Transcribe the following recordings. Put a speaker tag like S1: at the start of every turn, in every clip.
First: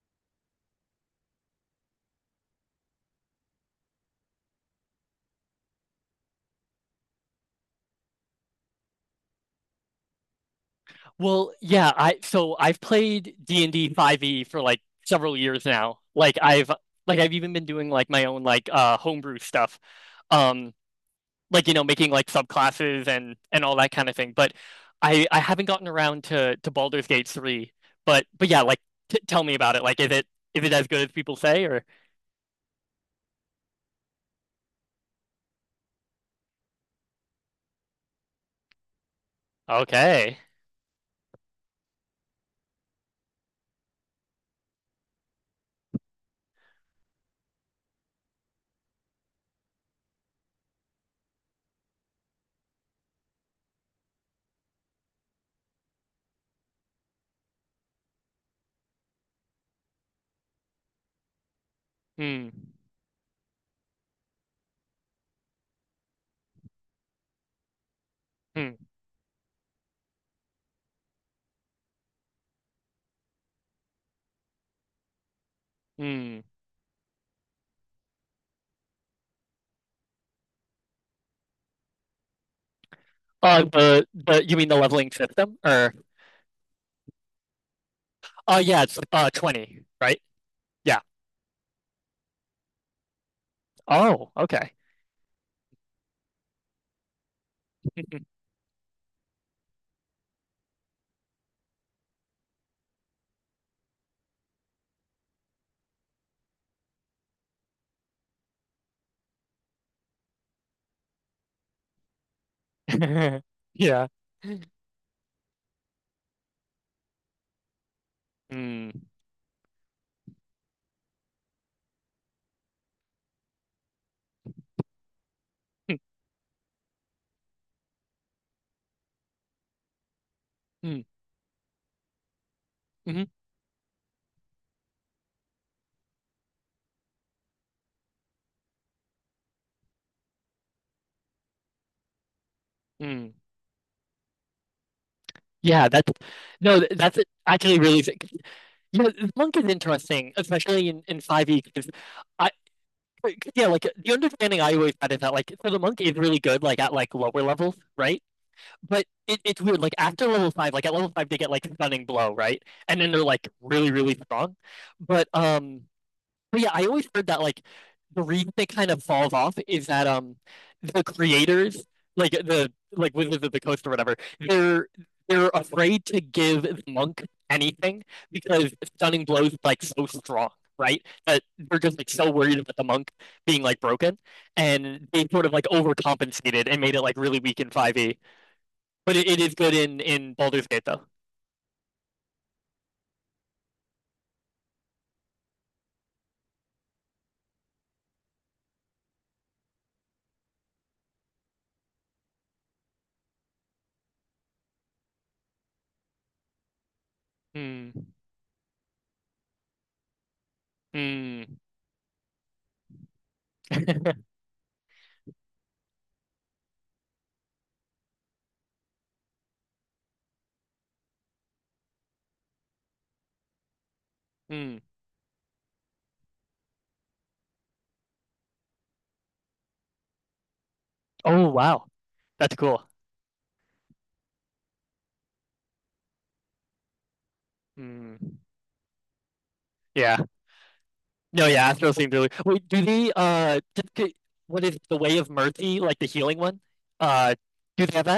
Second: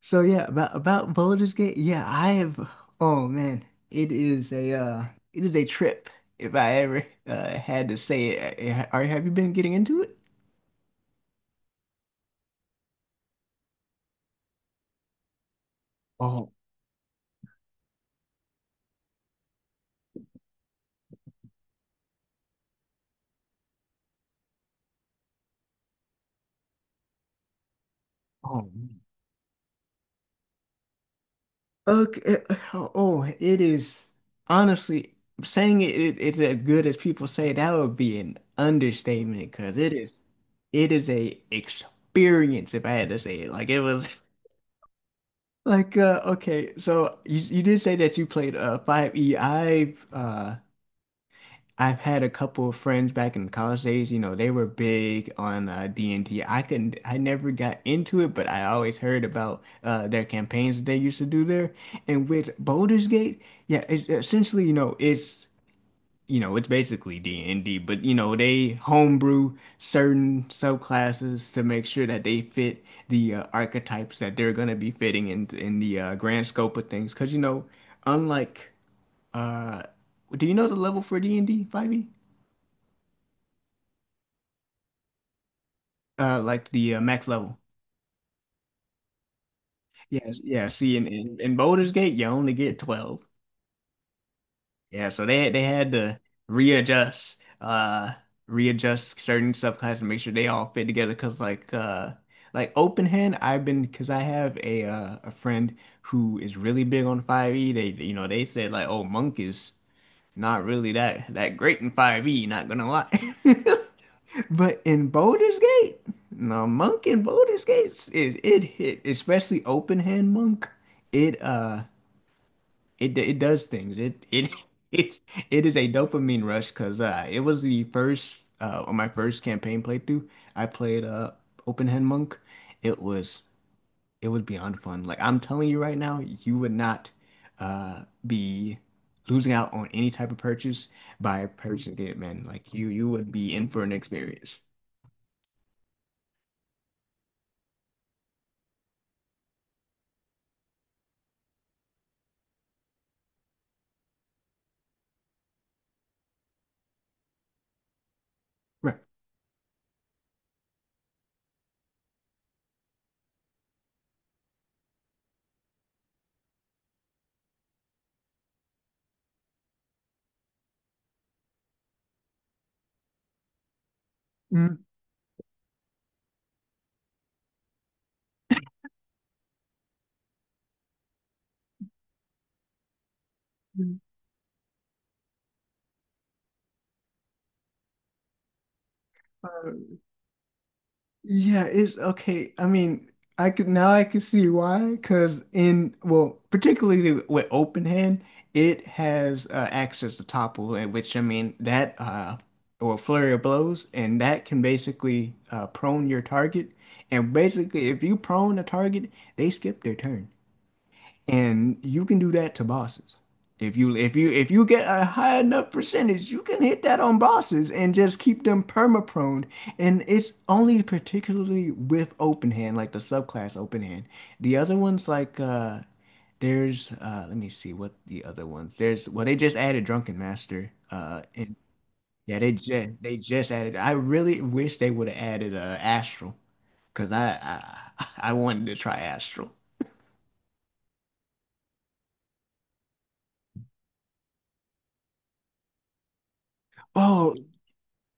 S1: So yeah, about Baldur's Gate, yeah, I have. Oh man, it is a it is a trip. If I ever had to say it, are Have you been getting into it?
S2: Well, yeah, I so I've played D&D 5e for like several years now. Like
S1: Oh,
S2: I've like I've even been doing like my own like homebrew stuff. Um like, making like subclasses and all that kind of thing. But I haven't gotten around to Baldur's Gate 3. But
S1: oh,
S2: yeah, like,
S1: man.
S2: t tell me about it. Like, is it as good as people say, or
S1: Okay. Oh, it is honestly saying it, it it's as good as people say. That would be an understatement, because
S2: okay.
S1: it is a experience, if I had to say it. Like it was So you did say that you played 5E. I've had a couple of friends back in college days, you know. They were big on D and D. I never got into it, but I always heard about their campaigns that they used to do there. And with
S2: Hmm.
S1: Baldur's Gate, yeah, it's essentially, you know, you know, it's basically D&D, but, you know, they
S2: Hmm.
S1: homebrew certain subclasses to make sure that they fit the archetypes that they're going to be fitting in the
S2: Hmm.
S1: grand scope of things. Because, you know, unlike, uh, do you know the level for D&D 5e?
S2: The you mean the leveling system, or
S1: Like the max level.
S2: oh yeah, it's 20,
S1: Yeah,
S2: right?
S1: yeah. See,
S2: Yeah.
S1: in Baldur's Gate, you only get 12.
S2: Oh, okay.
S1: Yeah, so they had to readjust, uh, readjust certain subclasses to make sure they all fit together. Cause like open hand, cause I have a friend who is really big on 5e. They, you know, they said like, oh, monk is not really that great in 5e. Not gonna lie.
S2: Yeah.
S1: But in Baldur's Gate, no, monk in Baldur's Gate, it
S2: Mm.
S1: hit, especially open hand monk. It uh, it does things. It it it is a
S2: Mm.
S1: dopamine rush, because it was the first on my first campaign playthrough, I
S2: Mm.
S1: played open hand monk. It
S2: Mhm.
S1: was it was beyond fun. Like I'm telling you right now, you would not be losing out on any type of purchase by purchasing it, man. Like you would
S2: Mm.
S1: be in for an experience.
S2: Yeah, that's no, that's actually really sick. Yeah, the monk is interesting, especially in 5e, because I 'cause, yeah, like, the understanding I always had is that, like, so the monk is really good, like, at, like, lower levels, right?
S1: Right.
S2: But it's weird, like, after level 5. Like, at level 5 they get like stunning blow, right? And then they're like really really strong. But But yeah, I always heard that, like, the reason they kind of falls off is that the creators, like the, like, Wizards of the Coast or whatever,
S1: Mm,
S2: they're afraid to give the monk anything because stunning blows like so strong, right? That they're just like so worried about the monk being like broken, and they sort of like overcompensated and made it like really weak in 5e. But it is good in Baldur's Gate though.
S1: yeah, it's okay. I mean, I could now I can see why. Because in well, particularly with open hand, it has access to topple, and which I mean that or flurry of blows, and that can basically prone your target. And basically,
S2: Hmm.
S1: if you prone a target, they skip their turn.
S2: Hmm.
S1: And you can do that to bosses. If you if you if you get a high enough percentage, you can hit that on bosses and just keep them perma-prone. And it's only particularly with open hand, like the subclass open hand. The other
S2: Hmm.
S1: ones like there's let me see what the other ones. There's well, they just added Drunken Master.
S2: Oh
S1: And
S2: wow,
S1: yeah,
S2: that's cool.
S1: they just added, I really wish they would have added Astral, because I
S2: Hmm.
S1: I wanted to try Astral.
S2: Yeah. No. Yeah. Astral seems really cool. Wait. Do they? What is it, the Way of Mercy? Like, the healing one?
S1: Oh,
S2: Uh. Do they have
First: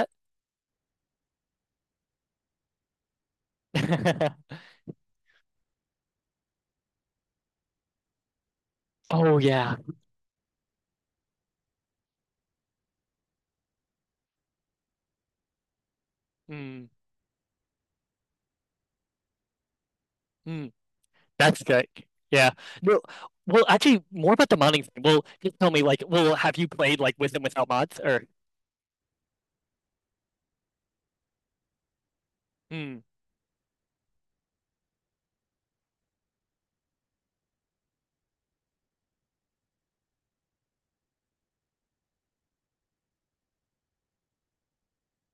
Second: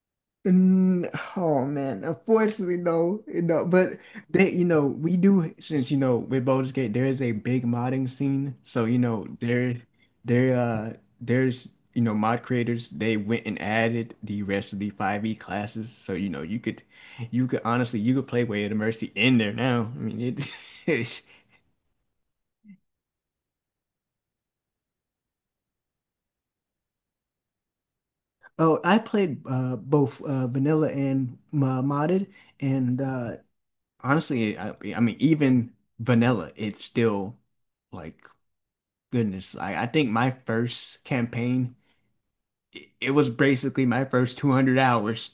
S1: mm, oh man, unfortunately, no, you know, but
S2: that?
S1: you know, we do, since you know with Baldur's Gate, there is a big modding scene. So you know,
S2: Oh yeah.
S1: there, uh, there's, you know, mod creators, they went and added the rest of the 5e classes. So you know,
S2: Mm,
S1: you could honestly, you could play Way of the Mercy in there now.
S2: mm.
S1: It,
S2: That's good. Yeah. Well, well, actually, more about the modding thing. Well, just tell me, like, well, have you played, like, with and without mods, or
S1: oh, I played both vanilla and modded, and
S2: mm,
S1: honestly, I mean, even vanilla, it's still like goodness. I think my first campaign, it was basically my first 200 hours.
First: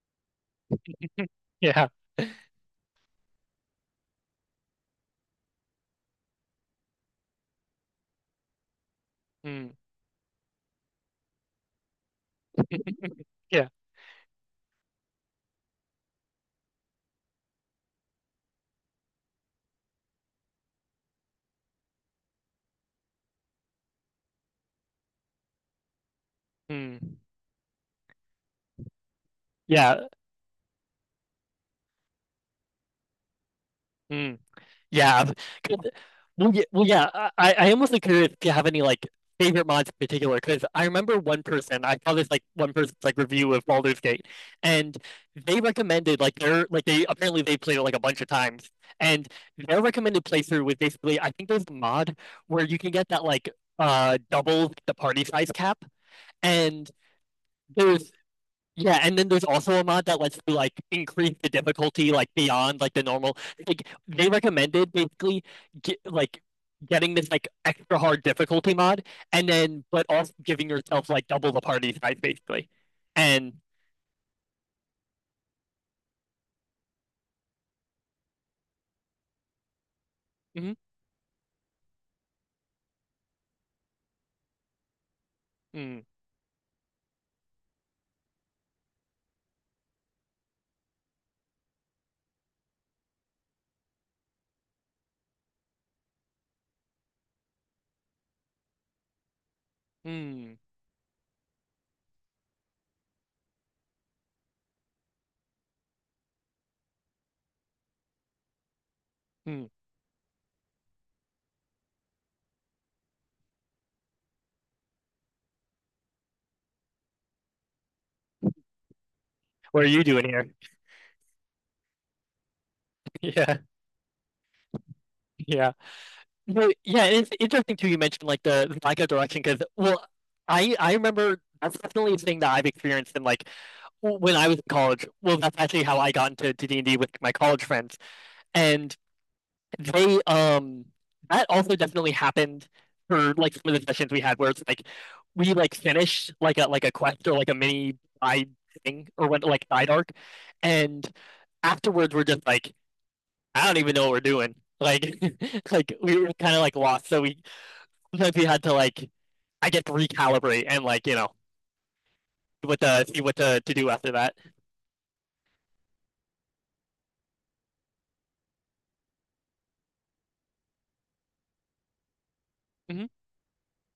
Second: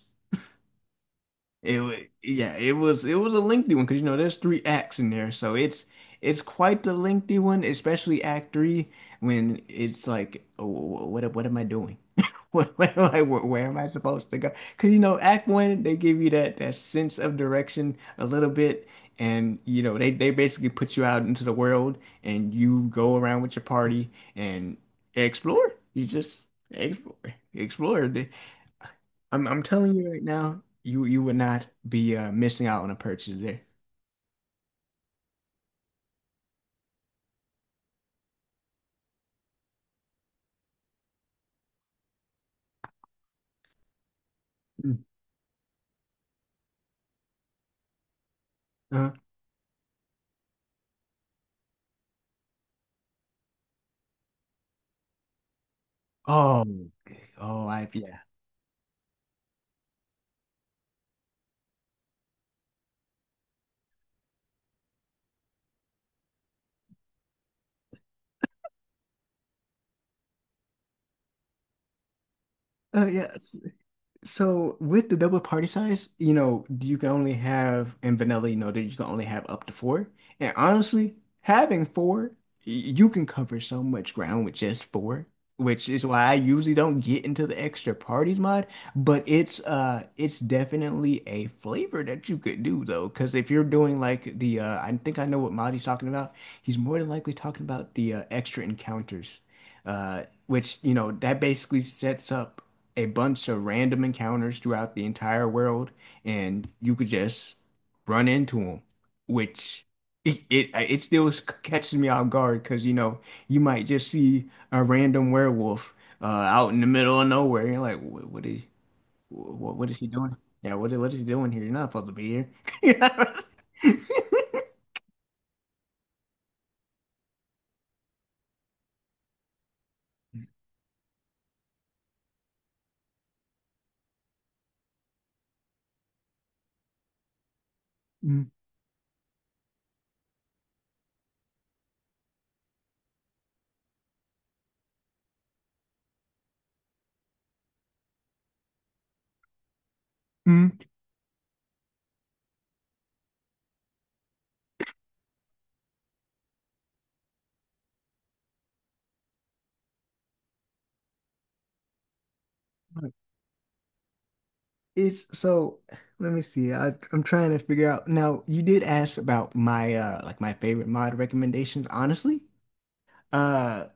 S1: It
S2: yeah,
S1: wa- yeah, it was a lengthy one, because you know there's 3 acts in there, so it's quite the lengthy one, especially Act Three, when
S2: mm,
S1: it's like, oh, what am I doing? What am I, where
S2: yeah,
S1: am I supposed to go? Because you know Act One, they give you that sense of direction a little bit, and you know they basically put you out into the world and you go around with your party and explore. You just explore,
S2: mm,
S1: explore. I'm telling
S2: yeah.
S1: you right now, you would not be missing out on a purchase there.
S2: Mm. Yeah. 'cause- Well, yeah, well, yeah. I almost like curious if you have any like favorite mods in particular, because I remember one person, I saw this, like, one person's like review of Baldur's Gate, and
S1: Mm.
S2: they recommended like their, like, they apparently they played it like a bunch of times,
S1: Uh,
S2: and their recommended playthrough was basically I think there's a mod where you can get that, like, double the party size cap,
S1: oh,
S2: and
S1: okay. Oh, I
S2: there's
S1: yeah.
S2: yeah, and then there's also a mod that lets you like increase the difficulty like beyond like the normal. Like, they recommended basically like getting this like extra hard difficulty mod, and then but also giving yourself like double the party size basically.
S1: Oh yeah.
S2: And
S1: So with the double party size, you know, you can only have in vanilla, you know, that you can only have up to 4. And
S2: mm,
S1: honestly, having 4, you can cover so much ground with just 4, which
S2: mm,
S1: is why I usually don't get into the extra parties mod. But it's definitely a flavor that you could do though, because if you're doing like the I think I know what mod he's talking about. He's more than likely talking about the extra encounters,
S2: mm,
S1: which you know, that basically sets up a bunch of random encounters throughout the entire world, and you could just run into them,
S2: mm.
S1: which it still catches me off guard, because you know you might just see a random werewolf out in the middle of nowhere. You're like, what is
S2: What are
S1: what is
S2: you
S1: he
S2: doing
S1: doing?
S2: here?
S1: Yeah, what is he doing here? You're not supposed to be here.
S2: Yeah, yeah, no, yeah. It's interesting too. You mentioned like the lack of direction because, well, I remember that's definitely a thing that I've experienced in, like, when I was in college. Well, that's actually how I got into D&D with my college friends, and they that also definitely happened for like some of the sessions we had where it's like we like finished like a quest, or like a mini side thing, or went like side arc,
S1: Mm-hmm.
S2: and afterwards we're just like I don't even know what we're doing. Like, like we were kind of like lost, so we sometimes we had to like, I guess, recalibrate and like, what to see what to do after that.
S1: It's so, let me see. I'm trying to figure out. Now, you did ask about my like my favorite mod recommendations. Honestly,
S2: Mhm.
S1: uh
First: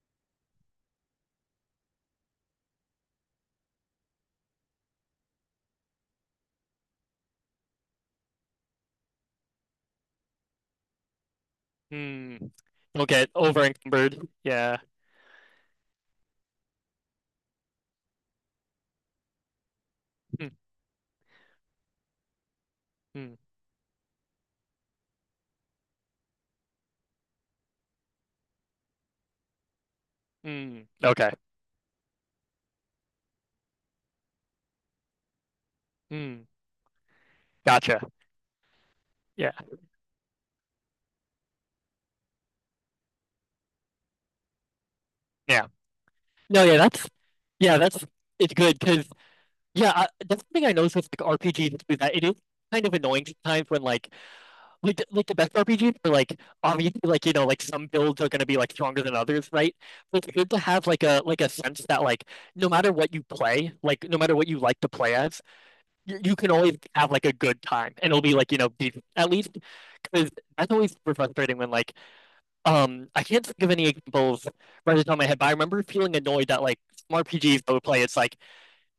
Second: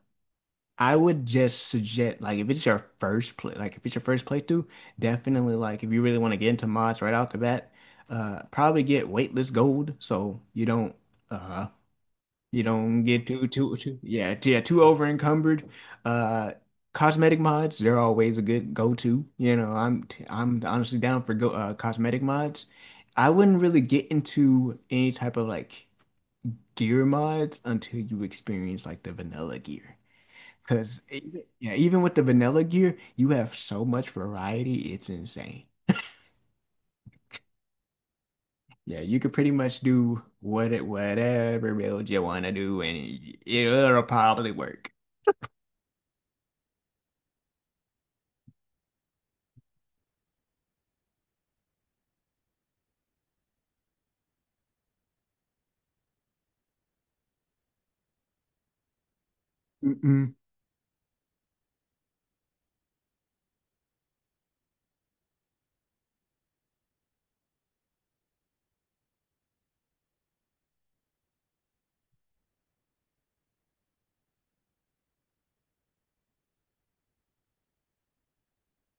S1: I would just suggest like if it's your first play like if it's your first playthrough, definitely, like if you really want to get into mods right off the bat, probably get Weightless Gold so uh
S2: Hmm.
S1: you don't
S2: You'll
S1: get
S2: get over
S1: too
S2: encumbered.
S1: yeah yeah
S2: Yeah.
S1: too over encumbered. Uh, cosmetic mods, they're always a good go-to. You know,
S2: Mm,
S1: I'm honestly down for go cosmetic mods. I
S2: mm,
S1: wouldn't really get into any type of like gear mods until you experience like the vanilla gear.
S2: mm.
S1: Because
S2: Okay.
S1: yeah, even with the vanilla gear, you have so much variety, it's insane.
S2: Mm. Gotcha.
S1: Yeah, you could pretty
S2: Yeah.
S1: much do whatever build you want to do, and it'll probably work.
S2: Yeah. No, yeah, that's it's good because, yeah, I, that's something I noticed with like RPGs too, that it is kind of annoying sometimes when like the best RPGs are, like, obviously, like, you know, like some builds are gonna be like stronger than others, right? But it's good to have, like, a sense that, like, no matter what you play, like, no matter what you like to play as, you can always have like a good time, and it'll be like, at least, because that's always super frustrating when, like, I can't think of any examples right off the top of my head. But I remember feeling annoyed that, like, some RPGs I would play, it's like,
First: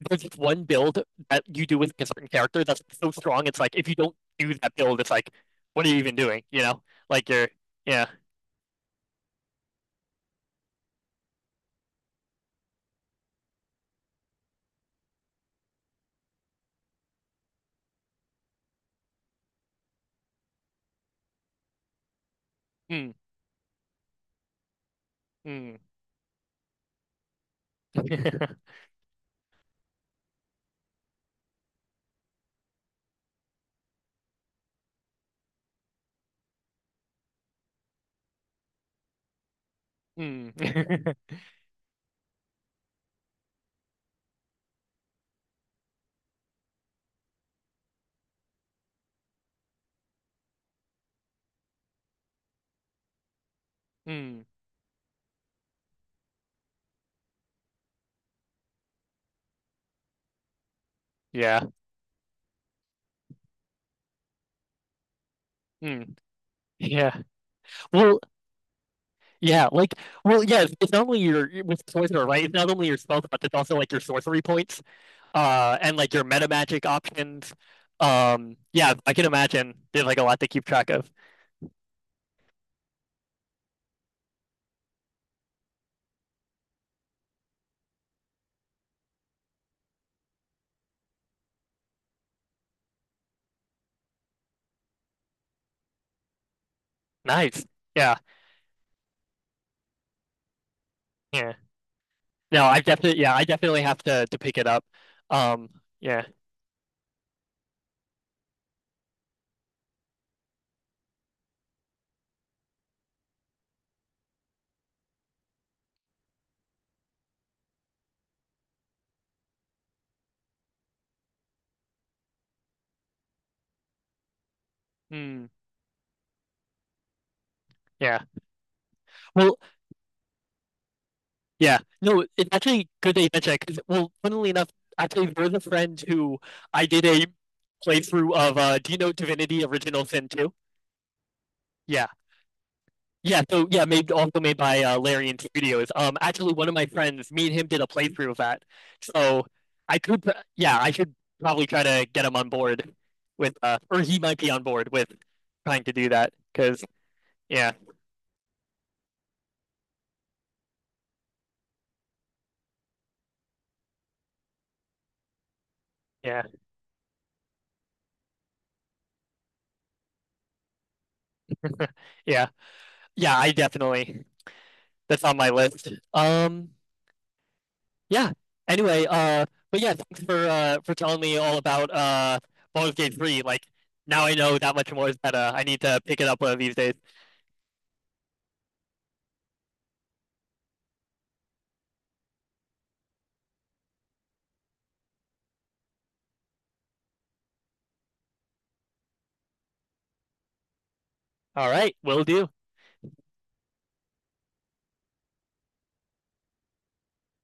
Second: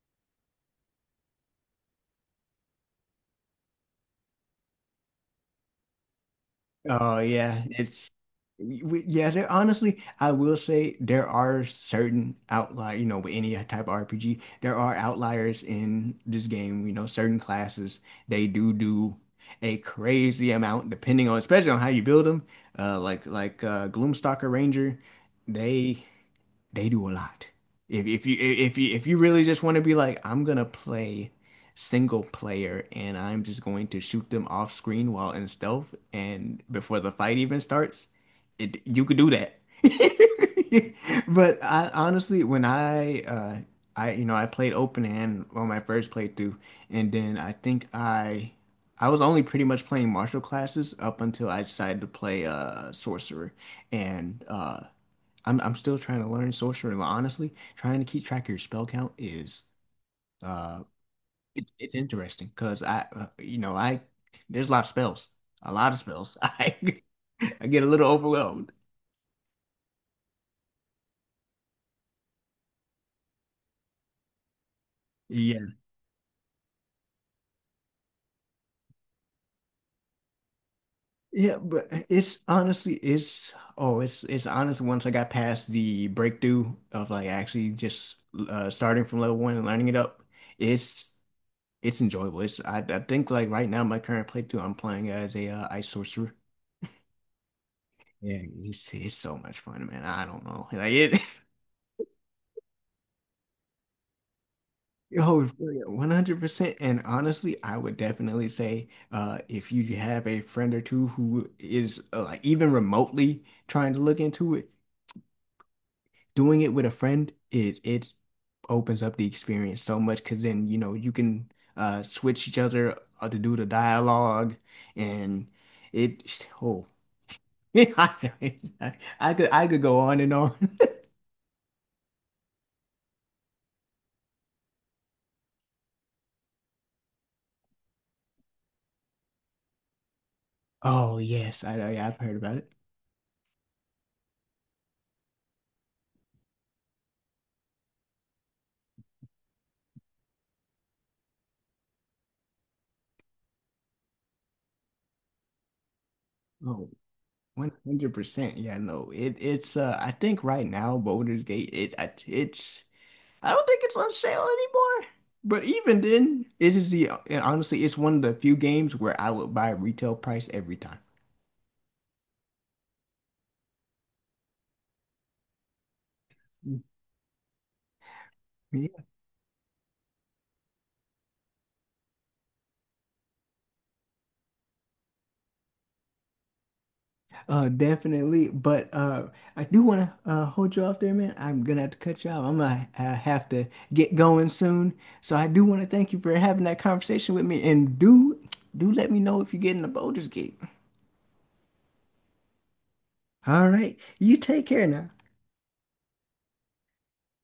S2: there's just one build that you do with a certain character that's so strong, it's like, if you don't do that build, it's like, what are you even doing, you know?
S1: Oh
S2: Like, you're
S1: yeah,
S2: yeah.
S1: it's yeah. There honestly, I will say there are certain outlier. You know, with any type of RPG, there are outliers in this game. You know, certain classes, they do do a crazy amount, depending on especially on how you build them.
S2: Mm,
S1: Gloomstalker Ranger,
S2: mm.
S1: they they do a lot. If if you really just want to be like, I'm gonna play single player and I'm just going to shoot them off screen while in stealth and before the fight even starts, you could do that.
S2: Mm,
S1: But I honestly, when I you know, I played open hand on my first playthrough, and then I think I was only pretty much playing martial classes up until I decided to play sorcerer, and
S2: mm,
S1: I'm still trying to learn sorcery. Like, honestly, trying to keep track of your spell count is uh,
S2: yeah,
S1: it's interesting, because I you know, I there's a lot of spells, a lot of
S2: mm,
S1: spells.
S2: yeah.
S1: I get a little
S2: Well,
S1: overwhelmed.
S2: yeah, like, well, yeah, it's not only your with Poisoner, right? It's not only your spells, but it's also like your sorcery points,
S1: Yeah.
S2: and like your meta magic options. Yeah, I can imagine there's like a lot to keep track of.
S1: Yeah, but it's honestly it's oh it's honestly, once I got past the breakthrough of like actually just starting from level one and learning it up, it's it's enjoyable. I think like right now my current playthrough, I'm playing as a ice sorcerer.
S2: Nice. Yeah,
S1: Yeah, it's so much fun, man. I don't know. Like
S2: yeah. No, I definitely, yeah, I definitely have to pick it up.
S1: yo, it's
S2: Um,
S1: really
S2: yeah.
S1: 100%. And honestly, I would definitely say if you have a friend or two who is like even remotely trying to look into it, doing it with a friend, it opens up the experience so much, because then, you know, you can switch each other to do the dialogue and
S2: Hmm.
S1: oh,
S2: Yeah.
S1: I,
S2: Well,
S1: I could go on and on.
S2: yeah. No, it's actually good that you mentioned that, 'cause, well, funnily enough, actually, there's a friend who I did a playthrough of, do you know Divinity Original Sin 2?
S1: Oh, yes,
S2: Yeah.
S1: I've heard about it.
S2: Yeah, so yeah, made also made by Larian Studios. Actually, one of my friends, me and him, did a playthrough of that. So I could, yeah, I should probably try to get him on board with, or he might be on board with trying to do that. Because
S1: Oh,
S2: yeah,
S1: 100%. Yeah, no. It it's I think right now Baldur's Gate it it's, I don't think it's on sale anymore. But even
S2: yeah,
S1: then, it is the, and honestly it's one of the few games where I would buy retail price every time.
S2: yeah, yeah, I definitely, that's on my list.
S1: Mm,
S2: Yeah.
S1: yeah,
S2: Anyway, but yeah, thanks for telling me all about Baldur's Gate 3. Like, now I know that much more is better. I need to pick it up one of these days.
S1: definitely. But I do want to hold you off there, man. I'm gonna have to cut you off. I'm gonna have to get going soon. So I do want to thank you for having that conversation with me, and do let me know if you're getting the Baldur's Gate.
S2: All right, will do.
S1: All right. You take care now.